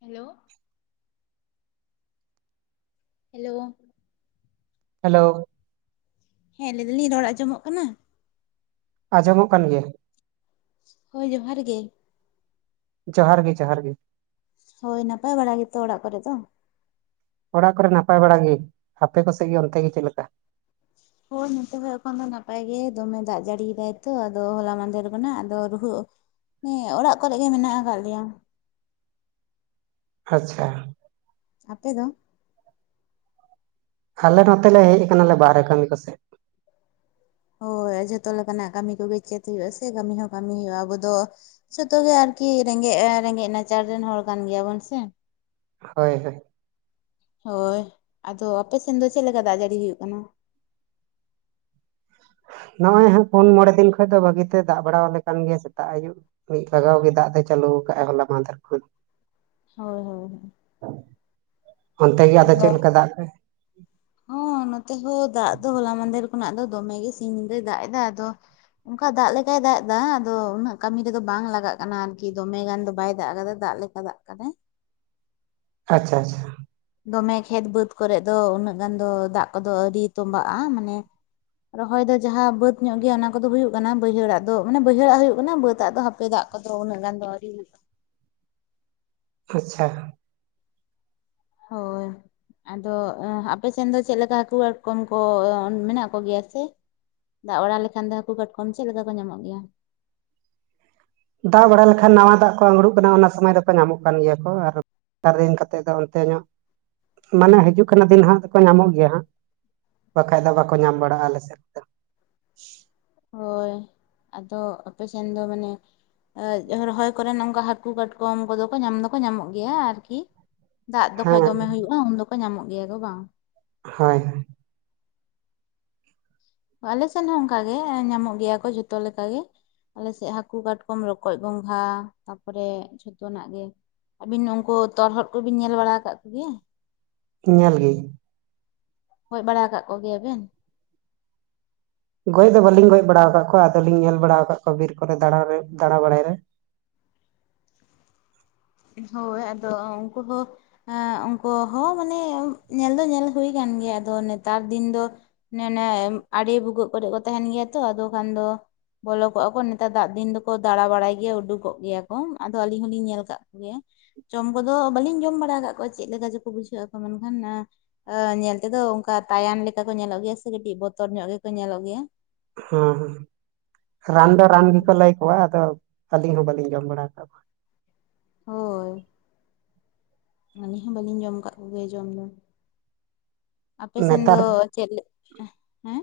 Hello hello hello ᱦᱮᱸ ᱞᱟᱹᱭ ᱫᱟᱞᱤᱧ ᱨᱚᱲ ᱟᱸᱡᱚᱢᱚᱜ ᱠᱟᱱᱟ ᱟᱸᱡᱚᱢᱚᱜ ᱠᱟᱱ ᱜᱮᱭᱟ ᱦᱳᱭ ᱡᱚᱦᱟᱨ ᱜᱮ ᱡᱚᱦᱟᱨ ᱜᱮ ᱡᱚᱦᱟᱨ ᱜᱮ ᱦᱳᱭ ᱱᱟᱯᱟᱭ ᱵᱟᱲᱟ ᱜᱮᱛᱚ ᱚᱲᱟᱜ ᱠᱚᱨᱮ ᱫᱚ ᱚᱲᱟᱜ ᱠᱚᱨᱮ ᱱᱟᱯᱟᱭ ᱵᱟᱲᱟ ᱜᱮ ᱟᱯᱮ ᱠᱚᱥᱮᱫ ᱜᱮ ᱚᱱᱛᱮ ᱜᱮ ᱪᱮᱫ ᱞᱮᱠᱟ ᱦᱳᱭ ᱱᱚᱛᱮ ᱦᱚᱸ ᱮᱠᱷᱚᱱ ᱫᱚ ᱱᱟᱯᱟᱭ ᱜᱮ ᱫᱚᱢᱮ ᱫᱟᱜ ᱡᱟᱹᱲᱤ ᱫᱟᱭ ᱛᱚ ᱟᱫᱚ ᱦᱚᱞᱟ ᱢᱟᱫᱮᱨ ᱠᱷᱚᱱᱟᱚᱜ ᱟᱫᱚ ᱨᱩᱨᱩ ᱦᱮᱸ ᱚᱲᱟᱜ ᱠᱚᱨᱮ ᱜᱮ ᱢᱮᱱᱟᱜ ᱟᱠᱟᱫ ᱞᱮᱭᱟ ᱟᱪᱪᱷᱟ ᱟᱯᱮ ᱫᱚ ᱟᱞᱮ ᱱᱚᱛᱮ ᱞᱮ ᱦᱮᱡ ᱟᱠᱟᱱᱟᱞᱮ ᱵᱟᱦᱨᱮ ᱠᱟᱹᱢᱤ ᱠᱚᱥᱮᱼᱼ ᱦᱳᱭ ᱡᱚᱛᱚ ᱞᱮᱠᱟᱱᱟᱜ ᱠᱟᱹᱢᱤ ᱠᱚᱜᱮ ᱪᱮᱫ ᱦᱩᱭᱩᱜ ᱟᱥᱮ ᱠᱟᱹᱢᱤ ᱦᱚᱸ ᱠᱟᱹᱢᱤ ᱦᱩᱭᱩᱜᱼᱟ ᱟᱵᱚ ᱫᱚ ᱡᱷᱚᱛᱚ ᱜᱮ ᱟᱨᱠᱤ ᱨᱮᱸᱜᱮᱡ ᱨᱮᱸᱜᱮᱡ ᱱᱟᱪᱟᱨ ᱨᱮᱱ ᱦᱚᱲ ᱠᱟᱱ ᱜᱮᱭᱟᱵᱚᱱ ᱥᱮ ᱦᱳᱭ ᱦᱳᱼᱼ ᱦᱳᱭ ᱟᱫᱚ ᱟᱯᱮ ᱥᱮᱱ ᱫᱚ ᱪᱮᱫ ᱞᱮᱠᱟ ᱫᱟᱜ ᱡᱟᱹᱲᱤ ᱦᱩᱭᱩᱜ ᱠᱟᱱᱟ ᱱᱚᱜᱼᱚᱭ ᱦᱟᱜ ᱯᱩᱱ ᱢᱚᱬᱮ ᱫᱤᱱ ᱠᱷᱚᱡ ᱫᱚ ᱵᱷᱟᱹᱜᱤᱛᱮ ᱫᱟᱜ ᱵᱟᱲᱟᱣᱟᱞᱮ ᱠᱟᱱ ᱜᱮᱭᱟ ᱥᱮᱛᱟᱜ ᱟᱹᱭᱩᱵ ᱢᱤᱫ ᱞᱟᱜᱟᱣ ᱜᱮ ᱫᱟᱜ ᱫᱚᱭ ᱪᱟᱹᱞᱩ ᱟᱠᱟᱫ ᱟᱭ ᱦᱚᱞᱟ ᱢᱟᱫᱷᱮᱨ ᱠᱷᱚᱱ ᱦᱳᱭ ᱦᱳᱭ ᱚᱱᱛᱮ ᱜᱮ ᱟᱫᱚ ᱪᱮᱫ ᱞᱮᱠᱟ ᱫᱟᱜ [unintelligible] ᱦᱚᱸ ᱱᱚᱛᱮ ᱦᱚᱸ ᱫᱟᱜ ᱫᱚ ᱦᱚᱞᱟ ᱢᱟᱫᱷᱮᱨ ᱠᱷᱚᱱᱟᱜ ᱫᱚ ᱫᱚᱢᱮ ᱜᱮ ᱥᱤᱧ ᱧᱤᱫᱟᱹᱭ ᱫᱟᱜ ᱮᱫᱟ ᱟᱫᱚ ᱚᱱᱠᱟ ᱫᱟᱜ ᱞᱮᱠᱟᱭ ᱫᱟᱜ ᱮᱫᱟ ᱟᱫᱚ ᱩᱱᱟᱹᱜ ᱠᱟᱹᱢᱤ ᱨᱮᱫᱚ ᱵᱟᱝ ᱞᱟᱜᱟᱜ ᱠᱟᱱᱟ ᱟᱨᱠᱤ ᱫᱚᱢᱮ ᱜᱟᱱ ᱫᱚ ᱵᱟᱭ ᱫᱟᱜ ᱠᱟᱫᱟ ᱫᱟᱜ ᱞᱮᱠᱟ ᱪᱟᱫᱟᱜ ᱠᱟᱱᱟᱭ ᱟᱪᱪᱷᱟ ᱟᱪᱪᱷᱟ ᱫᱚᱢᱮ ᱠᱷᱮᱛ ᱵᱟᱹᱫᱽ ᱠᱚᱨᱮᱜ ᱫᱚ ᱩᱱᱟᱹᱜ ᱜᱟᱱ ᱫᱚ ᱫᱟᱜ ᱠᱚᱫᱚ ᱟᱹᱣᱨᱤ ᱛᱵᱟᱜᱼᱟ ᱢᱟᱱᱮ ᱨᱚᱦᱚᱭ ᱫᱚ ᱡᱟᱦᱟ ᱵᱟᱹᱫᱽ ᱧᱚᱜ ᱜᱮᱭᱟ ᱚᱱᱟ ᱠᱚᱫᱚ ᱦᱩᱭᱩᱜ ᱠᱟᱱᱟ ᱵᱟᱹᱭᱦᱟᱹᱲᱟᱜ ᱫᱚ ᱢᱟᱱᱮ ᱵᱟᱹᱭᱦᱟᱹᱲᱟᱜ ᱦᱩᱭᱩᱜ ᱠᱟᱱᱟ ᱵᱟᱹᱫ ᱟᱜ ᱫᱚ ᱦᱟᱯᱮᱫᱟᱜ ᱟᱫᱚ ᱩᱱᱟᱹᱜ ᱜᱟᱱᱫᱚ ᱟᱹᱣᱨᱤ ᱦᱩᱭᱩᱜ-ᱟ ᱟᱪᱪᱷᱟ ᱦᱳᱭ ᱟᱫᱚ ᱟᱯᱮ ᱥᱮᱱ ᱫᱚ ᱪᱮᱫ ᱞᱮᱠᱟ ᱦᱟᱹᱠᱩ ᱠᱟᱴᱠᱚᱢ ᱠᱚ ᱢᱮᱱᱟᱜ ᱠᱚᱜᱮᱭᱟ ᱥᱮ ᱫᱟᱜ ᱵᱟᱲᱟ ᱞᱮᱠᱷᱟᱱ ᱫᱚ ᱦᱟᱹᱠᱩ ᱠᱟᱴᱠᱚᱢ ᱪᱮᱫ ᱞᱮᱠᱟ ᱠᱚ ᱧᱟᱢᱚᱜ ᱜᱮᱭᱟ ᱫᱟᱜ ᱵᱟᱲᱟ ᱞᱮᱠᱷᱟᱱ ᱱᱟᱣᱟ ᱫᱟᱜ ᱠᱚ [unintelligible] ᱠᱟᱱᱟ ᱚᱱᱟ ᱥᱚᱢᱚᱭ ᱫᱚᱠᱚ ᱧᱟᱢᱚᱜ ᱠᱟᱱ ᱜᱮᱭᱟ ᱠᱚ ᱟᱨ ᱛᱟᱨᱮᱧ ᱠᱟᱛᱮ ᱫᱚ ᱚᱱᱛᱮ ᱧᱚᱜ ᱢᱟᱱᱮ ᱦᱤᱡᱩᱜ ᱠᱟᱱᱟ ᱫᱤᱱ ᱦᱟᱸᱜ ᱫᱚ ᱧᱟᱢᱚᱜ ᱜᱮᱭᱟ ᱦᱟᱸᱜ ᱵᱟᱠᱷᱟᱡ ᱫᱚ ᱵᱟᱠᱚ ᱧᱟᱢ ᱵᱟᱲᱟᱜᱼᱟ ᱟᱞᱮᱥᱮᱫ ᱫᱚ ᱦᱳᱭ ᱟᱫᱚ ᱟᱯᱮᱥᱮᱱ ᱫᱚ ᱢᱟᱱᱮ ᱟᱡ ᱨᱚᱦᱚᱭ ᱠᱚᱨᱮᱱ ᱚᱱᱠᱟ ᱦᱟᱹᱠᱩ ᱠᱟᱴᱠᱚᱢ ᱠᱚᱫᱚ ᱠᱚ ᱧᱟᱢ ᱫᱚᱠᱚ ᱧᱟᱢᱚᱜ ᱜᱮᱭᱟ ᱟᱨᱠᱤ ᱫᱟᱜ ᱫᱚᱠᱷᱚᱡ ᱦᱮᱸ ᱫᱚᱢᱮ ᱦᱩᱭᱩᱜᱼᱟ ᱩᱱ ᱫᱚᱠᱚ ᱧᱟᱢᱚᱜ ᱜᱮᱭᱟ ᱠᱚ ᱵᱟᱝ ᱦᱳᱭ ᱦᱳᱭ ᱟᱞᱮ ᱥᱮᱫ ᱦᱚᱸ ᱚᱱᱠᱟᱜ ᱜᱮ ᱧᱟᱢᱚᱜ ᱜᱮᱭᱟ ᱠᱚ ᱡᱷᱚᱛᱚ ᱞᱮᱠᱟ ᱜᱮ ᱟᱞᱮᱥᱮᱫ ᱦᱟᱹᱠᱩ ᱠᱟᱴᱠᱚᱢ ᱨᱚᱠᱚᱡ ᱜᱚᱸᱜᱷᱟ ᱛᱟᱯᱚᱨᱮ ᱡᱷᱚᱛᱚᱱᱟᱜ ᱜᱮ ᱟᱹᱵᱤᱱ ᱩᱱᱠᱩ ᱛᱚᱨᱦᱚᱫ ᱠᱚᱵᱤᱱ ᱧᱮᱞ ᱵᱟᱲᱟ ᱟᱠᱟᱫ ᱠᱚᱜᱮᱭᱟ ᱧᱮᱞᱜᱮᱤᱧ ᱜᱚᱡ ᱵᱟᱲᱟ ᱟᱠᱟᱜ ᱠᱚᱜᱮᱭᱟᱵᱮᱱ ᱜᱚᱡ ᱫᱚ ᱵᱟᱹᱞᱤᱧ ᱜᱚᱡ ᱵᱟᱲᱟ ᱟᱠᱟᱫ ᱠᱚᱣᱟ ᱟᱫᱚᱞᱤᱧ ᱧᱮᱞ ᱵᱟᱲᱟ ᱟᱠᱟᱫ ᱠᱚᱣᱟ ᱵᱤᱨ ᱠᱚᱨᱮ ᱫᱟᱬᱟ ᱨᱮ ᱫᱟᱬᱟᱵᱟᱲᱟᱭ ᱨᱮ ᱦᱳᱭ ᱟᱫᱚ ᱩᱱᱠᱩ ᱦᱚᱸ ᱦᱮᱸ ᱩᱱᱠᱩ ᱦᱚᱸ ᱢᱟᱱᱮ ᱧᱮᱞ ᱫᱚ ᱧᱮᱞ ᱦᱩᱭ ᱠᱟᱱ ᱜᱮᱭᱟ ᱟᱫᱚ ᱱᱮᱛᱟᱨ ᱫᱤᱱ ᱫᱚ ᱱᱮ ᱱᱮ ᱟᱹᱲᱤ ᱵᱷᱩᱜᱟᱹᱜ ᱠᱚᱨᱮ ᱠᱚ ᱛᱟᱦᱮᱱ ᱜᱮᱭᱟ ᱛᱚ ᱟᱫᱚ ᱠᱷᱟᱱ ᱫᱚ ᱵᱚᱞᱚ ᱠᱚᱜᱼᱟ ᱠᱚ ᱱᱮᱛᱟᱨ ᱫᱟᱜ ᱫᱤᱱ ᱫᱚᱠᱚ ᱫᱟᱬᱟ ᱵᱟᱲᱟᱭ ᱜᱮᱭᱟ ᱩᱰᱩᱠᱚᱜ ᱜᱮᱭᱟ ᱠᱚ ᱟᱫᱚ ᱟᱹᱞᱤᱧ ᱦᱚᱞᱤᱧ ᱧᱮᱞ ᱠᱟᱜ ᱜᱮᱭᱟ ᱡᱚᱢ ᱠᱚᱫᱚ ᱵᱟᱹᱞᱤᱧ ᱡᱚᱢ ᱵᱟᱲᱟ ᱟᱠᱟᱫ ᱠᱚᱣᱟ ᱪᱮᱫ ᱞᱮᱠᱟ ᱪᱚᱠᱚ ᱵᱩᱡᱷᱟᱹᱜ ᱟᱠᱚ ᱢᱮᱱᱠᱷᱟᱱ ᱟᱹ ᱧᱮᱞ ᱛᱮᱫᱚ ᱚᱱᱠᱟ ᱛᱟᱭᱟᱱ ᱞᱮᱠᱟ ᱠᱚ ᱧᱮᱞᱚᱜ ᱜᱮᱭᱟ ᱥᱮ ᱠᱟᱹᱴᱤᱡ ᱵᱚᱛᱚᱨ ᱧᱚᱜ ᱜᱮᱠᱚ ᱧᱮᱞᱚᱜ ᱜᱮᱭᱟ ᱦᱩᱸ ᱦᱩᱸ ᱨᱟᱱᱫᱚ ᱨᱟᱱ ᱜᱮᱠᱚ ᱞᱮᱭ ᱠᱚᱣᱟ ᱟᱫᱚ ᱟᱹᱞᱤᱧ ᱦᱚᱸ ᱵᱟᱹᱞᱤᱧ ᱡᱚᱢ ᱵᱟᱲᱟ ᱟᱠᱟᱫ ᱠᱚᱣᱟ ᱦᱳᱭ ᱟᱹᱞᱤᱧ ᱦᱚᱸ ᱵᱟᱹᱞᱤᱧ ᱡᱚᱢ ᱠᱟᱜ ᱠᱚᱜᱮᱭᱟ ᱡᱚᱢ ᱫᱚ ᱟᱯᱮ ᱥᱮᱱ ᱫᱚ ᱱᱮᱛᱟᱨ ᱪᱮᱫᱞᱮ ᱦᱮᱸ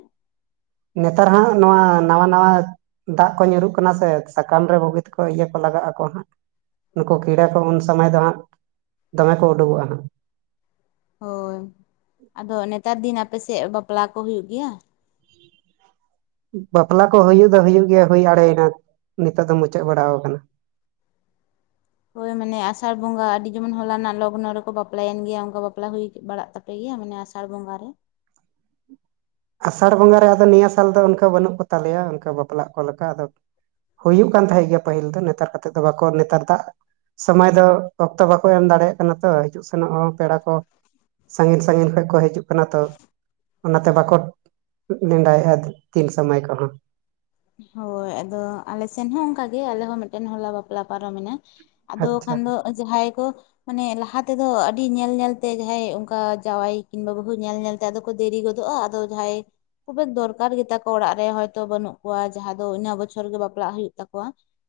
ᱱᱮᱛᱟᱨ ᱦᱟᱸᱜ ᱱᱚᱣᱟ ᱱᱟᱣᱟ ᱱᱟᱣᱟ ᱫᱟᱜ ᱠᱚ ᱧᱩᱨᱩᱜ ᱠᱟᱱᱟ ᱥᱮ ᱥᱟᱠᱟᱢ ᱨᱮ ᱵᱩᱜᱤ ᱛᱮᱠᱚ ᱤᱭᱟᱹ ᱠᱚ ᱞᱟᱜᱟᱜ ᱟᱠᱚ ᱦᱟᱸᱜ ᱱᱩᱠᱩ ᱠᱤᱲᱟᱹ ᱠᱚ ᱩᱱ ᱥᱚᱢᱚᱭ ᱫᱚ ᱦᱟᱸᱜ ᱫᱚᱢᱮ ᱠᱚ ᱩᱰᱩᱠᱚᱜᱼᱟ ᱦᱟᱸᱜ ᱦᱳᱭ ᱟᱫᱚ ᱱᱮᱛᱟᱨ ᱫᱤᱱ ᱟᱯᱮᱥᱮᱫ ᱵᱟᱯᱞᱟ ᱠᱚ ᱦᱩᱭᱩᱜ ᱜᱮᱭᱟ ᱵᱟᱯᱞᱟ ᱠᱚ ᱦᱩᱭᱩᱜ ᱫᱚ ᱦᱩᱭᱩᱜ ᱜᱮᱭᱟ ᱦᱩᱭ ᱟᱲᱮᱭᱮᱱᱟ ᱱᱤᱛᱚᱜ ᱫᱚ ᱢᱩᱪᱟᱹᱫ ᱵᱟᱲᱟᱣ ᱟᱠᱟᱱᱟ ᱦᱳᱭ ᱢᱟᱱᱮ ᱟᱥᱟᱲ ᱵᱚᱸᱜᱟ ᱟᱹᱰᱤ ᱡᱮᱢᱚᱱ ᱦᱚᱞᱟ ᱨᱮᱱᱟᱜ ᱞᱚᱜᱚᱱᱚ ᱨᱮᱠᱚ ᱵᱟᱯᱞᱟᱭᱮᱱ ᱜᱮᱭᱟ ᱚᱱᱠᱟ ᱵᱟᱯᱞᱟ ᱦᱩᱭ ᱵᱟᱲᱟᱜ ᱛᱟᱜ ᱜᱮᱭᱟ ᱢᱟᱱᱮ ᱟᱥᱟᱲ ᱵᱚᱸᱜᱟ ᱨᱮ ᱟᱥᱟᱲ ᱵᱚᱸᱜᱟᱨᱮ ᱟᱫᱚ ᱱᱤᱭᱟᱹ ᱥᱟᱞ ᱫᱚ ᱚᱱᱠᱟ ᱵᱟᱹᱱᱩᱜ ᱠᱚᱛᱟᱞᱮᱭᱟ ᱚᱱᱠᱟ ᱵᱟᱯᱞᱟᱜ ᱠᱚ ᱞᱮᱠᱟ ᱟᱫᱚ ᱦᱩᱭᱩᱜ ᱠᱟᱱ ᱛᱟᱦᱮᱸᱫ ᱜᱮᱭᱟ ᱯᱟᱹᱦᱤᱞ ᱫᱚ ᱱᱮᱛᱟᱨ ᱠᱟᱛᱮᱜ ᱫᱚ ᱵᱟᱠᱚ ᱱᱮᱛᱟᱨ ᱫᱟᱜ ᱥᱚᱢᱚᱭ ᱫᱚ ᱚᱠᱛᱚ ᱵᱟᱠᱚ ᱮᱢ ᱫᱟᱲᱮᱭᱟᱜ ᱠᱟᱱᱟ ᱛᱚ ᱦᱤᱡᱩᱜ ᱥᱮᱱᱚᱜ ᱦᱚᱸ ᱯᱮᱲᱟ ᱠᱚ ᱥᱟᱺᱜᱤᱧ ᱥᱟᱺᱜᱤᱧ ᱠᱷᱚᱱ ᱠᱚ ᱦᱤᱡᱩᱜ ᱠᱟᱱᱟ ᱛᱚ ᱚᱱᱟᱛᱮ ᱵᱟᱠᱚ ᱱᱮᱰᱟᱭᱮᱟ ᱛᱤᱱ ᱥᱚᱢᱚᱭ ᱠᱚ ᱦᱳᱭ ᱟᱫᱚ ᱟᱞᱮ ᱥᱮᱱ ᱦᱚᱸ ᱚᱱᱠᱟᱜᱮ ᱟᱞᱮ ᱦᱚᱸ ᱢᱤᱫᱴᱮᱱ ᱦᱚᱞᱟ ᱵᱟᱯᱞᱟ ᱯᱟᱨᱚᱢᱮᱱᱟ ᱟᱫᱚ ᱟᱪᱪᱷᱟ ᱠᱷᱟᱱ ᱫᱚ ᱡᱟᱦᱟᱸᱭ ᱠᱚ ᱢᱟᱱᱮ ᱞᱟᱦᱟ ᱛᱮᱫᱚ ᱟᱹᱰᱤ ᱧᱮᱞ ᱧᱮᱞᱛᱮ ᱡᱟᱦᱟᱸᱭ ᱚᱱᱠᱟ ᱡᱟᱶᱟᱭ ᱠᱤᱢᱵᱟ ᱵᱟᱹᱦᱩ ᱧᱮᱞ ᱧᱮᱞᱛᱮ ᱟᱫᱚ ᱠᱚ ᱫᱮᱨᱤ ᱜᱚᱫᱚᱜᱼᱟ ᱟᱫᱚ ᱡᱟᱦᱟᱸᱭ ᱠᱷᱩᱵᱮ ᱫᱚᱨᱠᱟᱨ ᱜᱮᱛᱟ ᱠᱚ ᱚᱲᱟᱜ ᱨᱮ ᱦᱚᱭᱛᱚ ᱵᱟᱹᱱᱩᱜ ᱠᱚᱣᱟ ᱡᱟᱦᱟᱸ ᱫᱚ ᱤᱱᱟᱹᱜ ᱵᱚᱪᱷᱚᱨ ᱜᱮ ᱵᱟᱯᱞᱟᱜ ᱦᱩᱭᱩᱜ ᱛᱟᱠᱚᱣᱟ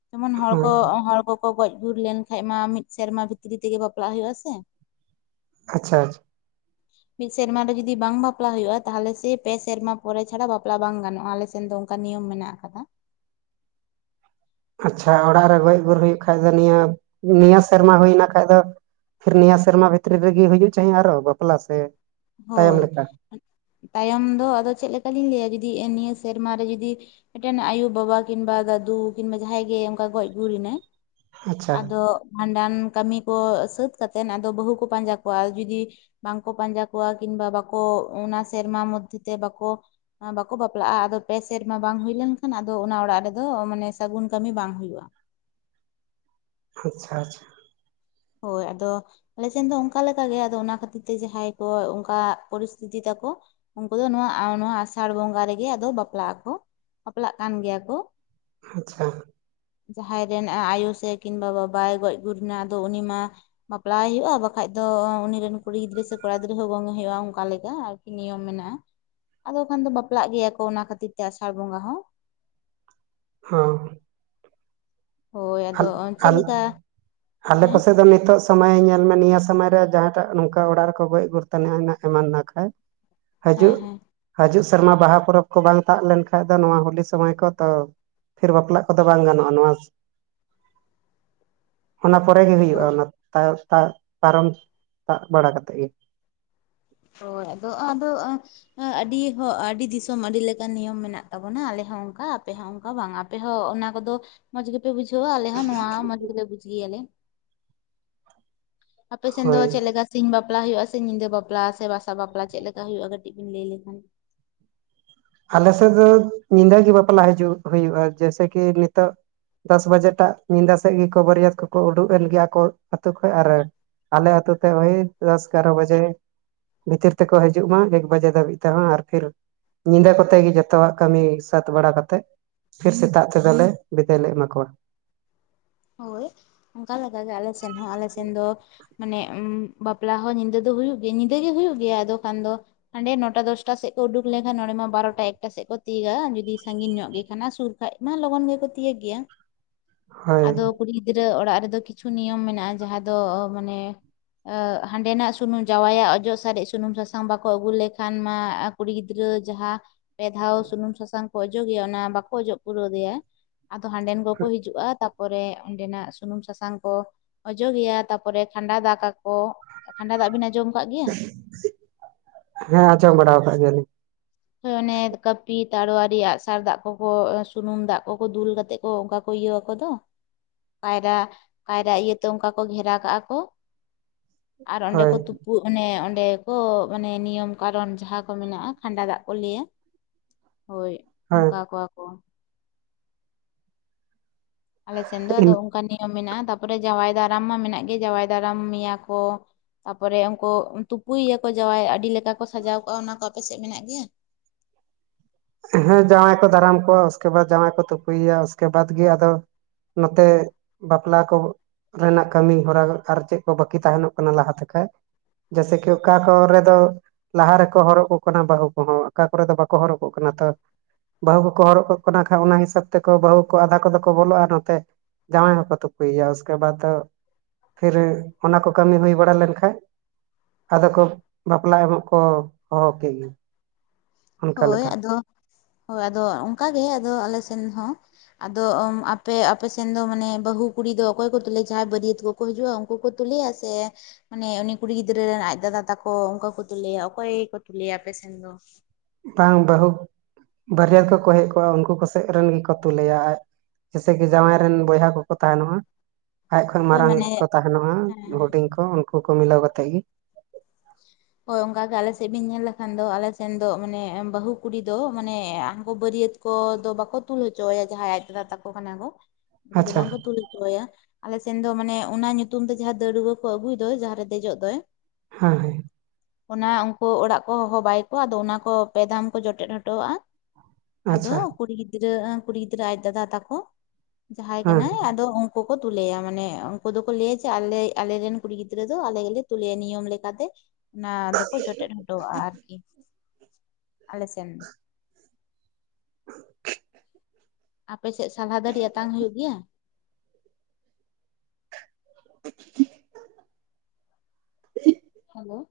ᱡᱮᱢᱚᱱ ᱦᱚᱲ ᱠᱚ ᱦᱳᱭ ᱦᱚᱲ ᱠᱚ ᱠᱚ ᱜᱚᱡ ᱜᱩᱨ ᱞᱮᱱ ᱠᱷᱟᱡ ᱢᱟ ᱢᱤᱫ ᱥᱮᱨᱢᱟ ᱵᱷᱤᱛᱨᱤ ᱛᱮᱜᱮ ᱵᱟᱯᱞᱟᱜ ᱦᱩᱭᱩᱜ-ᱟ ᱥᱮ ᱟᱪᱪᱷᱟ ᱟᱪᱷᱟ [inaudible] ᱢᱤᱫ ᱥᱮᱨᱢᱟ ᱨᱮ ᱡᱩᱫᱤ ᱵᱟᱝ ᱵᱟᱯᱞᱟ ᱦᱩᱭᱩᱜ-ᱟ ᱛᱟᱦᱚᱞᱮ ᱥᱮᱭ ᱯᱮ ᱥᱮᱨᱢᱟ ᱯᱚᱨᱮ ᱪᱷᱟᱰᱟ ᱵᱟᱯᱞᱟ ᱵᱟᱝ ᱜᱟᱱᱚᱜ-ᱟ ᱟᱞᱮ ᱥᱮᱱ ᱫᱚ ᱚᱱᱠᱟ ᱱᱤᱭᱚᱢ ᱢᱮᱱᱟᱜ ᱟᱠᱟᱫᱟ ᱟᱪᱪᱷᱟ ᱚᱲᱟᱜ ᱨᱮ ᱜᱚᱡ ᱜᱩᱨ ᱦᱩᱭᱩᱜ ᱠᱷᱟᱱ ᱫᱚ ᱱᱤᱭᱟᱹ ᱱᱤᱭᱟᱹ ᱥᱮᱨᱢᱟ ᱦᱩᱭᱱᱟ ᱠᱷᱟᱡ ᱫᱚ ᱯᱷᱤᱨ ᱱᱤᱭᱟᱹ ᱥᱮᱨᱢᱟ ᱵᱷᱤᱛᱨᱤ ᱨᱮᱜᱮ ᱦᱩᱭᱩᱜ ᱪᱟᱸᱦᱮ ᱟᱨᱚ ᱵᱟᱯᱞᱟ ᱥᱮ ᱛᱟᱭᱚᱢ ᱦᱳᱭ ᱞᱮᱠᱟ ᱛᱟᱭᱚᱢ ᱫᱚ ᱟᱫᱚ ᱪᱮᱫ ᱞᱮᱠᱟᱞᱤᱧ ᱞᱟᱹᱭᱟ ᱡᱩᱫᱤ ᱱᱤᱭᱟᱹ ᱥᱮᱨᱢᱟ ᱨᱮ ᱡᱩᱫᱤ ᱢᱤᱫᱴᱮᱱ ᱟᱭᱳ ᱵᱟᱵᱟ ᱠᱤᱱᱵᱟ ᱫᱟᱫᱩ ᱠᱤᱱᱵᱟ ᱡᱟᱦᱟᱸᱭ ᱜᱮ ᱚᱱᱠᱟ ᱜᱚᱡ ᱜᱩᱨ ᱮᱱᱟᱭ ᱟᱪᱪᱷᱟ ᱟᱫᱚ ᱵᱷᱟᱸᱰᱟᱱ ᱠᱟᱹᱢᱤ ᱠᱚ ᱥᱟᱹᱛ ᱠᱟᱛᱮᱫ ᱟᱫᱚ ᱵᱟᱹᱦᱩ ᱠᱚ ᱯᱟᱸᱡᱟ ᱠᱚᱣᱟ ᱡᱩᱫᱤ ᱵᱟᱝᱠᱚ ᱯᱟᱸᱡᱟ ᱠᱚ ᱠᱚᱣᱟ ᱠᱤᱝᱵᱟ ᱵᱟᱠᱚ ᱚᱱᱟ ᱥᱮᱨᱢᱟ ᱢᱚᱫᱽᱫᱷᱮ ᱛᱮ ᱵᱟᱠᱚ ᱵᱟᱠᱚ ᱵᱟᱯᱞᱟᱜ-ᱟ ᱟᱫᱚ ᱯᱮ ᱥᱮᱨᱢᱟ ᱵᱟᱝ ᱦᱩᱭ ᱞᱮᱱᱠᱷᱟᱱ ᱟᱫᱚ ᱚᱱᱟ ᱚᱲᱟᱜ ᱨᱮᱫᱚ ᱢᱟᱱᱮ ᱥᱟᱹᱜᱩᱱ ᱠᱟᱹᱢᱤ ᱵᱟᱝ ᱦᱩᱭᱩᱜ-ᱟ ᱟᱪᱪᱷᱟ ᱟᱪᱪᱷᱟ ᱦᱳᱭ ᱟᱫᱚ ᱟᱞᱮ ᱥᱮᱱ ᱫᱚ ᱚᱱᱠᱟ ᱞᱮᱠᱟ ᱜᱮ ᱟᱫᱚ ᱚᱱᱟ ᱠᱷᱟᱹᱛᱤᱨ ᱛᱮ ᱡᱟᱦᱟᱸᱭ ᱠᱚ ᱚᱱᱠᱟ ᱯᱚᱨᱤᱥᱛᱤᱛᱷᱤ ᱛᱟᱠᱚ ᱩᱱᱠᱩ ᱫᱚ ᱱᱚᱣᱟ ᱱᱚᱣᱟ ᱟᱥᱟᱲ ᱵᱚᱸᱜᱟ ᱨᱮᱜᱮ ᱟᱫᱚ ᱵᱟᱯᱞᱟᱜ ᱟᱠᱚ ᱵᱟᱯᱞᱟᱜ ᱠᱟᱱ ᱜᱮᱭᱟ ᱠᱚ ᱟᱪᱪᱷᱟ ᱡᱟᱦᱟᱸᱭ ᱨᱮᱱ ᱟᱭᱳ ᱥᱮ ᱠᱤᱱ ᱵᱟᱵᱟ ᱵᱟᱭ ᱜᱚᱡ ᱜᱩᱨ ᱮᱱᱟ ᱟᱫᱚ ᱩᱱᱤ ᱢᱟ ᱵᱟᱯᱞᱟᱭᱮ ᱦᱩᱭᱩᱜ-ᱟ ᱵᱟᱠᱷᱟᱡ ᱫᱚ ᱩᱱᱤ ᱨᱮᱱ ᱠᱩᱲᱤ ᱜᱤᱫᱽᱨᱟᱹ ᱥᱮ ᱠᱚᱲᱟ ᱜᱤᱫᱽᱨᱟᱹ ᱦᱚᱸ ᱜᱚᱝᱮ ᱦᱩᱭᱩᱜ-ᱟ ᱚᱱᱠᱟ ᱞᱮᱠᱟ ᱱᱤᱭᱚᱢ ᱢᱮᱱᱟᱜ-ᱟ ᱟᱫᱚ ᱠᱷᱟᱱ ᱫᱚ ᱵᱟᱯᱞᱟᱜ ᱜᱮᱭᱟ ᱠᱚ ᱚᱱᱟ ᱠᱷᱟᱹᱛᱤᱨ ᱛᱮ ᱟᱥᱟᱲ ᱵᱚᱸᱜᱟ ᱦᱚᱸ ᱦᱚᱸ ᱦᱳᱭ ᱟᱫᱚ ᱪᱮᱫ ᱟᱞ ᱞᱮᱠᱟ ᱟᱞᱮ ᱦᱮᱸ ᱠᱚᱥᱮᱫ ᱫᱚ ᱱᱤᱛᱚᱜ ᱥᱚᱢᱚᱭ ᱧᱮᱞ ᱢᱮ ᱱᱤᱭᱟᱹ ᱥᱚᱢᱚᱭ ᱨᱮ ᱡᱟᱦᱟᱸᱴᱟᱜ ᱱᱚᱝᱠᱟ ᱚᱲᱟᱜ ᱨᱮᱠᱚ ᱜᱚᱡ ᱜᱩᱨ ᱛᱟᱱᱤᱡ ᱮᱱᱟ ᱮᱢᱟᱱ ᱮᱱᱟ ᱠᱷᱟᱭ ᱦᱟᱡᱩᱜ ᱦᱮᱸ ᱦᱮᱸ ᱦᱟᱡᱩᱜ ᱥᱮᱨᱢᱟ ᱵᱟᱦᱟ ᱯᱚᱨᱚᱵᱽ ᱠᱚ ᱵᱟᱝ ᱛᱟᱜ ᱞᱮᱱᱠᱷᱟᱱ ᱫᱚ ᱱᱚᱣᱟ ᱦᱳᱞᱤ ᱥᱚᱢᱚᱭ ᱠᱚ ᱛᱚ ᱯᱷᱤᱨ ᱵᱟᱯᱞᱟᱜ ᱠᱚᱫᱚ ᱵᱟᱝ ᱜᱟᱱᱚᱜ-ᱟ ᱱᱚᱣᱟ ᱚᱱᱟ ᱯᱚᱨᱮ ᱜᱮ ᱦᱩᱭᱩᱜ-ᱟ ᱦᱳᱭ ᱚᱱᱟ ᱛᱟᱭ ᱛᱟ ᱯᱟᱨᱚᱢ ᱛᱟᱵ ᱵᱟᱲᱟ ᱠᱟᱛᱮ ᱜᱮ ᱦᱚᱭ ᱟᱫᱚ ᱟᱫᱚᱜ-ᱟ ᱟᱹᱰᱤ ᱦᱚ ᱟᱹᱰᱤ ᱫᱤᱥᱚᱢ ᱟᱹᱰᱤ ᱞᱮᱠᱟᱱ ᱱᱤᱭᱚᱢ ᱢᱮᱱᱟᱜ ᱛᱟᱵᱚᱱᱟ ᱟᱞᱮ ᱦᱚᱸ ᱚᱱᱠᱟ ᱟᱯᱮ ᱦᱚᱸ ᱚᱱᱠᱟ ᱵᱟᱝ ᱟᱯᱮ ᱟᱯᱮ ᱦᱚᱸ ᱚᱱᱟ ᱠᱚᱫᱚ ᱢᱚᱸᱡᱽ ᱜᱮᱯᱮ ᱵᱩᱡᱷᱟᱹᱣᱟ ᱟᱞᱮ ᱦᱚᱸ ᱱᱚᱣᱟ ᱢᱚᱸᱡᱽ ᱜᱮᱞᱮ ᱵᱩᱡ ᱜᱮᱭᱟ ᱞᱮ ᱟᱯᱮ ᱥᱮᱱ ᱫᱚ ᱦᱳᱭ ᱪᱮᱫ ᱞᱮᱠᱟ ᱥᱤᱧ ᱵᱟᱯᱞᱟ ᱦᱩᱭᱩᱜ-ᱟ ᱥᱮ ᱧᱤᱫᱟᱹ ᱵᱟᱯᱞᱟ ᱥᱮ ᱵᱟᱥᱟ ᱵᱟᱯᱞᱟ ᱪᱮᱫ ᱞᱮᱠᱟ ᱦᱩᱭᱩᱜ-ᱟ ᱠᱟᱹᱴᱤᱡ ᱵᱤᱱ ᱞᱟᱹᱭ ᱞᱮᱠᱷᱟᱱ ᱟᱞᱮ ᱥᱮᱫ ᱫᱚ ᱧᱤᱫᱟᱹ ᱜᱮ ᱵᱟᱯᱞᱟ ᱦᱤᱡᱩᱜ ᱦᱩᱭᱩᱜ-ᱟ ᱡᱮᱭᱥᱮ ᱠᱤ ᱱᱤᱛᱚᱜ ᱫᱚᱥ ᱵᱟᱡᱮ ᱴᱟᱜ ᱧᱤᱫᱟᱹ ᱥᱮᱫ ᱜᱮᱠᱚ ᱵᱟᱹᱨᱭᱟᱹᱛ ᱠᱚᱠᱚ ᱩᱰᱩᱠ ᱮᱱ ᱜᱮ ᱟᱠᱚ ᱟᱹᱛᱩ ᱠᱷᱚᱱᱚᱡ ᱟᱨ ᱟᱞᱮ ᱟᱛᱩ ᱛᱮ ᱣᱦᱤ ᱫᱚᱥ ᱮᱜᱟᱨᱚ ᱵᱟᱡᱮ ᱵᱷᱤᱛᱤᱨ ᱛᱮᱠᱚ ᱦᱤᱡᱩᱜ ᱢᱟ ᱮᱠ ᱵᱟᱡᱮ ᱫᱷᱟᱹᱵᱤᱡ ᱛᱮᱦᱚᱸ ᱟᱨ ᱯᱷᱤᱨ ᱧᱤᱫᱟᱹ ᱠᱚᱛᱮ ᱜᱮ ᱡᱚᱛᱚᱣᱟᱜ ᱠᱟᱹᱢᱤ ᱥᱟᱹᱛ ᱵᱟᱲᱟ ᱠᱟᱛᱮᱜ ᱯᱷᱤᱨ ᱥᱮᱛᱟᱜ ᱛᱮᱫᱚ ᱞᱮ ᱵᱤᱫᱟᱹᱭ ᱞᱮ ᱮᱢᱟ ᱠᱚᱣᱟ ᱦᱳᱭ ᱚᱱᱠᱟ ᱞᱮᱠᱟ ᱜᱮ ᱟᱞᱮ ᱥᱮᱱ ᱦᱚᱸ ᱟᱞᱮ ᱥᱮᱱ ᱫᱚ ᱢᱟᱱᱮ ᱵᱟᱯᱞᱟ ᱦᱚᱸ ᱧᱤᱫᱟᱹ ᱫᱚ ᱦᱩᱭᱩᱜ ᱜᱮᱭᱟ ᱧᱤᱫᱟᱹ ᱜᱮ ᱦᱩᱭᱩᱜ ᱜᱮᱭᱟ ᱟᱫᱚ ᱠᱷᱟᱱ ᱫᱚ ᱦᱟᱸᱰᱮ ᱱᱚᱴᱟ ᱫᱚᱥᱴᱟ ᱥᱮᱫ ᱠᱚ ᱩᱰᱩᱠ ᱞᱮᱱᱠᱷᱟᱱ ᱱᱚᱸᱰᱮ ᱢᱟ ᱵᱟᱨᱚᱴᱟ ᱮᱠᱴᱟ ᱥᱮᱫ ᱠᱚ ᱛᱤᱭᱩᱜᱟ ᱡᱩᱫᱤ ᱥᱟᱺᱜᱤᱧ ᱧᱚᱜ ᱜᱮ ᱠᱟᱱᱟ ᱥᱩᱨ ᱠᱷᱟᱡ ᱢᱟ ᱞᱚᱜᱚᱱ ᱜᱮᱠᱚ ᱛᱤᱭᱟᱹᱜ ᱜᱮᱭᱟ ᱦᱳᱭ ᱟᱫᱚ ᱠᱩᱲᱤ ᱜᱤᱫᱽᱨᱟᱹ ᱚᱲᱟᱜ ᱨᱮᱫᱚ ᱠᱤᱪᱷᱩ ᱱᱤᱭᱚᱢ ᱢᱮᱱᱟᱜ-ᱟ ᱡᱟᱦᱟᱸ ᱫᱚ ᱢᱟᱱᱮ ᱦᱟᱸᱰᱮᱱᱟᱜ ᱥᱩᱱᱩᱢ ᱡᱟᱶᱟᱭᱟᱜ ᱚᱡᱚᱜ ᱥᱟᱨᱮᱡ ᱥᱩᱱᱩᱢ ᱥᱟᱥᱟᱝ ᱵᱟᱠᱚ ᱟᱹᱜᱩ ᱞᱮᱠᱷᱟᱱ ᱢᱟ ᱟᱠ ᱠᱩᱲᱤ ᱜᱤᱫᱽᱨᱟᱹ ᱡᱟᱦᱟᱸ ᱯᱮ ᱫᱷᱟᱣ ᱥᱩᱱᱩᱢ ᱥᱟᱥᱟᱝ ᱠᱚ ᱚᱡᱚᱜᱮᱭᱟ ᱚᱱᱟ ᱵᱟᱠᱚ ᱚᱡᱚᱜ ᱯᱩᱨᱟᱹᱣ ᱮᱫᱮᱭᱟ ᱟᱫᱚ ᱦᱟᱸᱰᱮᱱ ᱠᱚᱠᱚ ᱦᱤᱡᱩᱜ-ᱟ ᱛᱵ ᱯᱚᱨᱮ ᱚᱸᱰᱮᱱᱟᱜ ᱥᱩᱱᱩᱢ ᱥᱟᱥᱟᱝ ᱠᱚ ᱚᱡᱚᱜᱮᱭᱟ ᱛᱟᱯᱚᱨᱮ ᱠᱷᱟᱸᱰᱟ ᱫᱟᱠᱟ ᱠᱚ ᱠᱷᱟᱸᱰᱟ ᱫᱟᱜ ᱵᱤᱱ ᱟᱸᱡᱚᱢ ᱟᱠᱟᱫ ᱜᱮᱭᱟ ᱦᱮᱸ ᱟᱸᱡᱚᱢ ᱵᱟᱲᱟᱣ ᱟᱠᱟᱫ ᱜᱮᱭᱟ ᱞᱤᱧ ᱚᱱᱮ ᱠᱟᱹᱯᱤ ᱛᱟᱨᱣᱟᱨᱤ ᱨᱮᱭᱟᱜ ᱟᱜᱥᱟᱨ ᱫᱟᱜ ᱠᱚᱠᱚ ᱥᱩᱱᱩᱢ ᱫᱟᱜ ᱠᱚᱠᱚ ᱫᱩᱞ ᱠᱟᱛᱮᱜ ᱚ ᱚᱱᱠᱟ ᱠᱚ ᱤᱭᱟᱹ ᱣᱠᱚ ᱫᱚ ᱠᱟᱭᱨᱟ ᱠᱟᱭᱨᱟ ᱤᱭᱟᱹᱛᱮ ᱚᱱᱠᱟ ᱠᱚ ᱜᱷᱮᱨᱟ ᱠᱟᱜᱼᱟ ᱠᱚ ᱟᱨ ᱚᱸᱰᱮ ᱦᱳᱭ ᱠᱚ ᱛᱩᱯᱩᱜ ᱚᱱᱮ ᱚᱸᱰᱮ ᱠᱚ ᱢᱟᱱᱮ ᱱᱤᱭᱚᱢ ᱠᱟᱨᱚᱱ ᱡᱟᱦᱟᱸ ᱠᱚ ᱢᱮᱱᱟᱜᱼᱟ ᱠᱷᱟᱸᱰᱟ ᱫᱟᱜ ᱠᱚ ᱞᱟᱹᱭᱟ ᱦᱳᱭ ᱦᱳᱭ ᱚᱱᱠᱟ ᱠᱚᱣᱟ ᱠᱚ ᱟᱞᱮ ᱥᱮᱱ ᱫᱚ ᱟᱫᱚ ᱚᱱᱠᱟ ᱱᱤᱭᱚᱢ ᱢᱮᱱᱟᱜᱼᱟ ᱛᱟᱨᱯᱚᱨᱮ ᱡᱟᱶᱟᱭ ᱫᱟᱨᱟᱢ ᱢᱟ ᱢᱮᱱᱟᱜ ᱜᱮ ᱡᱟᱶᱟᱭ ᱫᱟᱨᱟᱢ ᱢᱮᱭᱟ ᱠᱚ ᱛᱟᱯᱚᱨᱮ ᱩᱱᱠᱩ ᱛᱩᱯᱩᱭ ᱮᱭᱟᱠᱚ ᱡᱟᱶᱟᱭ ᱟᱹᱰᱤ ᱞᱮᱠᱟ ᱠᱚ ᱥᱟᱡᱟᱣ ᱠᱚᱜᱼᱟ ᱚᱱᱟ ᱠᱚ ᱟᱯᱮ ᱥᱮᱫ ᱢᱮᱱᱟᱜ ᱜᱮᱭᱟ ᱦᱮᱸ ᱡᱟᱶᱟᱭ ᱠᱚ ᱫᱟᱨᱟᱢ ᱠᱚᱣᱟᱼᱟ ᱩᱥᱠᱮ ᱵᱟᱫᱽ ᱡᱟᱶᱟᱭ ᱠᱚ ᱛᱩᱯᱩᱭᱮᱭᱟ ᱩᱥᱠᱮ ᱵᱟᱫᱽ ᱜᱮ ᱟᱫᱚ ᱱᱚᱛᱮ ᱵᱟᱯᱞᱟ ᱠᱚ ᱨᱮᱱᱟᱜ ᱠᱟᱹᱢᱤ ᱦᱚᱨᱟ ᱟᱨ ᱪᱮᱫ ᱠᱚ ᱵᱟᱹᱠᱤ ᱛᱟᱦᱮᱱᱚᱜ ᱠᱟᱱᱟ ᱞᱟᱦᱟ ᱛᱮᱠᱟᱭ ᱡᱮᱭᱥᱮᱼᱠᱤ ᱚᱠᱟ ᱠᱚᱨᱮ ᱫᱚ ᱞᱟᱦᱟ ᱨᱮᱠᱚ ᱦᱚᱨᱚᱜ ᱠᱟᱠᱚ ᱠᱟᱱᱟ ᱵᱟᱹᱦᱩ ᱠᱚᱦᱚᱸ ᱚᱠᱟ ᱠᱚᱨᱮ ᱫᱚ ᱵᱟᱠᱚ ᱦᱚᱨᱚᱜ ᱠᱚᱜ ᱠᱟᱱᱟ ᱛᱚ ᱵᱟᱹᱦᱩ ᱠᱚᱠᱚ ᱦᱚᱨᱚᱜ ᱠᱟᱠᱚ ᱠᱟᱱᱟ ᱠᱷᱟᱭ ᱚᱱᱟ ᱦᱤᱥᱟᱹᱵ ᱛᱮᱠᱚ ᱵᱟᱹᱦᱩ ᱠᱚ ᱟᱫᱷᱟ ᱠᱚᱫᱚ ᱠᱚ ᱵᱚᱞᱚᱜ-ᱟ ᱟᱨ ᱱᱚᱛᱮ ᱡᱟᱢᱟᱭ ᱦᱚᱸᱠᱚ ᱛᱩᱯᱩ ᱭᱮᱭᱟ ᱩᱥᱠᱮᱵᱟᱫ ᱯᱷᱤᱨ ᱚᱱᱟ ᱠᱚ ᱠᱟᱹᱢᱤ ᱦᱩᱭ ᱵᱟᱲᱟ ᱞᱮᱱ ᱠᱷᱟᱭ ᱟᱫᱚ ᱠᱚ ᱵᱟᱯᱞᱟ ᱮᱢᱚᱜ ᱠᱚ ᱦᱚᱦᱚ ᱠᱮᱜ ᱜᱤ ᱦᱳᱭ ᱟᱫᱚ ᱦᱳᱭ ᱟᱫᱚ ᱚᱱᱠᱟ ᱜᱮ ᱟᱫᱚ ᱟᱞᱮ ᱥᱮᱱ ᱦᱚᱸ ᱟᱫᱚ ᱟᱯᱮ ᱟᱯᱮᱥᱮᱱ ᱫᱚ ᱢᱟᱱᱮ ᱵᱟᱹᱦᱩ ᱠᱩᱲᱤ ᱫᱚ ᱚᱠᱚᱭ ᱠᱚ ᱛᱩᱞᱟᱹᱭᱟ ᱡᱟᱦᱟᱸᱭ ᱵᱟᱹᱨᱭᱟᱹᱛ ᱠᱚ ᱦᱤᱡᱩᱜᱼᱟ ᱩᱱᱠᱩ ᱠᱚ ᱛᱩᱞᱮᱭᱟ ᱥᱮ ᱢᱟᱱᱮ ᱩᱱᱤ ᱠᱩᱲᱤ ᱜᱤᱫᱽᱨᱟᱹ ᱟᱡ ᱫᱟᱫᱟ ᱛᱟᱠᱚ ᱚᱱᱠᱟ ᱠᱚ ᱛᱩᱞᱮᱭᱟ ᱚᱠᱚᱭ ᱠᱚ ᱛᱩᱞᱮᱭᱟ ᱟᱯᱮ ᱥᱮᱱ ᱫᱚ? ᱵᱟᱝ ᱵᱟᱹᱦᱩ ᱵᱟᱹᱨᱭᱟᱹᱛ ᱠᱚᱠᱚ ᱦᱮᱡ ᱠᱚᱜᱼᱟ ᱩᱱᱠᱩ ᱠᱚᱥᱮᱫ ᱨᱮᱱ ᱜᱮᱠᱚ ᱛᱩᱞᱟᱹᱭᱟ ᱟᱡ᱾ ᱡᱮᱭᱥᱮ ᱠᱤ ᱡᱟᱶᱟᱭ ᱨᱮᱱ ᱵᱚᱭᱦᱟ ᱠᱚᱠᱚ ᱛᱟᱦᱮᱱ ᱟ ᱟᱡ ᱠᱷᱚᱡ ᱦᱳᱭ ᱢᱟᱨᱟᱝ ᱢᱟᱱᱮ ᱠᱚ ᱛᱟᱦᱮᱱᱼᱟ ᱦᱮᱸ ᱦᱮᱸ ᱦᱩᱰᱤᱝ ᱠᱚ ᱩᱱᱠᱩ ᱠᱚ ᱢᱤᱞᱟᱹᱣ ᱠᱟᱛᱮᱫ ᱜᱮ᱾ ᱦᱳᱭ ᱚᱱᱠᱟᱜᱮ ᱟᱞᱮ ᱥᱮᱫ ᱵᱮᱱ ᱧᱮᱞ ᱞᱮᱠᱷᱟᱱ ᱫᱚ ᱟᱞᱮ ᱥᱮᱱ ᱫᱚ ᱢᱟᱱᱮ ᱵᱟᱹᱦᱩ ᱠᱩᱲᱤ ᱫᱚ ᱢᱟᱱᱮ ᱦᱟᱝᱠᱩ ᱵᱟᱹᱨᱭᱟᱹᱛ ᱩᱱ ᱠᱚ ᱫᱚ ᱵᱟᱠᱚ ᱛᱩᱞ ᱦᱚᱪᱚ ᱟᱭᱟ ᱡᱟᱦᱟᱸᱭ ᱟᱡ ᱫᱟᱫᱟ ᱛᱟᱠᱚ ᱠᱟᱱᱟ ᱠᱚ ᱩᱱᱠᱩ ᱫᱚ ᱟᱪᱪᱷᱟ ᱵᱟᱝᱠᱚ ᱛᱩᱞ ᱦᱚᱪᱚ ᱟᱭᱟ᱾ ᱟᱞᱮᱥᱮᱱ ᱫᱚ ᱢᱟᱱᱮ ᱚᱱᱟ ᱧᱩᱛᱩᱢ ᱛᱮ ᱡᱟᱦᱟᱸ ᱫᱟᱹᱲᱣᱟᱹ ᱠᱚ ᱟᱹᱜᱩᱭ ᱫᱚ ᱡᱟᱦᱟᱸ ᱨᱮ ᱫᱮᱡᱚᱜ ᱫᱚᱭ ᱦᱟᱸ ᱦᱮ᱾ ᱚᱱᱟ ᱩᱱᱠᱩ ᱚᱲᱟᱜ ᱠᱚ ᱦᱚᱦᱚ ᱵᱟᱭ ᱠᱚᱣᱟ ᱟᱫᱚ ᱚᱱᱟ ᱠᱚ ᱯᱮ ᱫᱷᱟᱢ ᱠᱚ ᱡᱚᱴᱮᱫ ᱦᱚᱴᱚ ᱣᱟᱜᱼᱟ ᱟᱫᱚ ᱟᱪᱪᱷᱟ ᱠᱩᱲᱤ ᱜᱤᱫᱽᱨᱟᱹ ᱠᱩᱲᱤ ᱜᱤᱫᱽᱨᱟᱹ ᱟᱡᱽ ᱫᱟᱫᱟ ᱛᱟᱠᱚ ᱡᱟᱦᱟᱸᱭ ᱦᱮᱸ ᱠᱟᱱᱟᱭ ᱟᱫᱚ ᱩᱱ ᱠᱚᱠᱚ ᱛᱩᱞᱟᱹᱭᱟ ᱢᱟᱱᱮ ᱩᱱᱠᱩ ᱫᱚᱠᱚ ᱞᱟᱹᱭᱟ ᱡᱮ ᱟᱞᱮ ᱟᱞᱮᱨᱮᱱ ᱠᱩᱲᱤ ᱜᱤᱫᱽᱨᱟᱹ ᱫᱚ ᱟᱞᱮ ᱜᱮᱞᱮ ᱛᱩᱞᱟᱹᱭᱟ ᱱᱤᱭᱚᱢ ᱞᱮᱠᱟᱛᱮ ᱚᱱᱟ ᱫᱚᱠᱚ ᱡᱚᱴᱮᱫ ᱦᱚᱴᱚᱣᱟᱜᱼᱟ ᱟᱨᱠᱤ ᱟᱞᱮ ᱥᱮᱱ᱾ ᱟᱯᱮ ᱥᱮᱫ ᱥᱟᱞᱦᱟ ᱫᱟᱹᱲᱤ ᱟᱛᱟᱝ ᱦᱩᱭᱩᱜ ᱜᱮᱭᱟ? [inaudible] ᱦᱮᱞᱳ᱾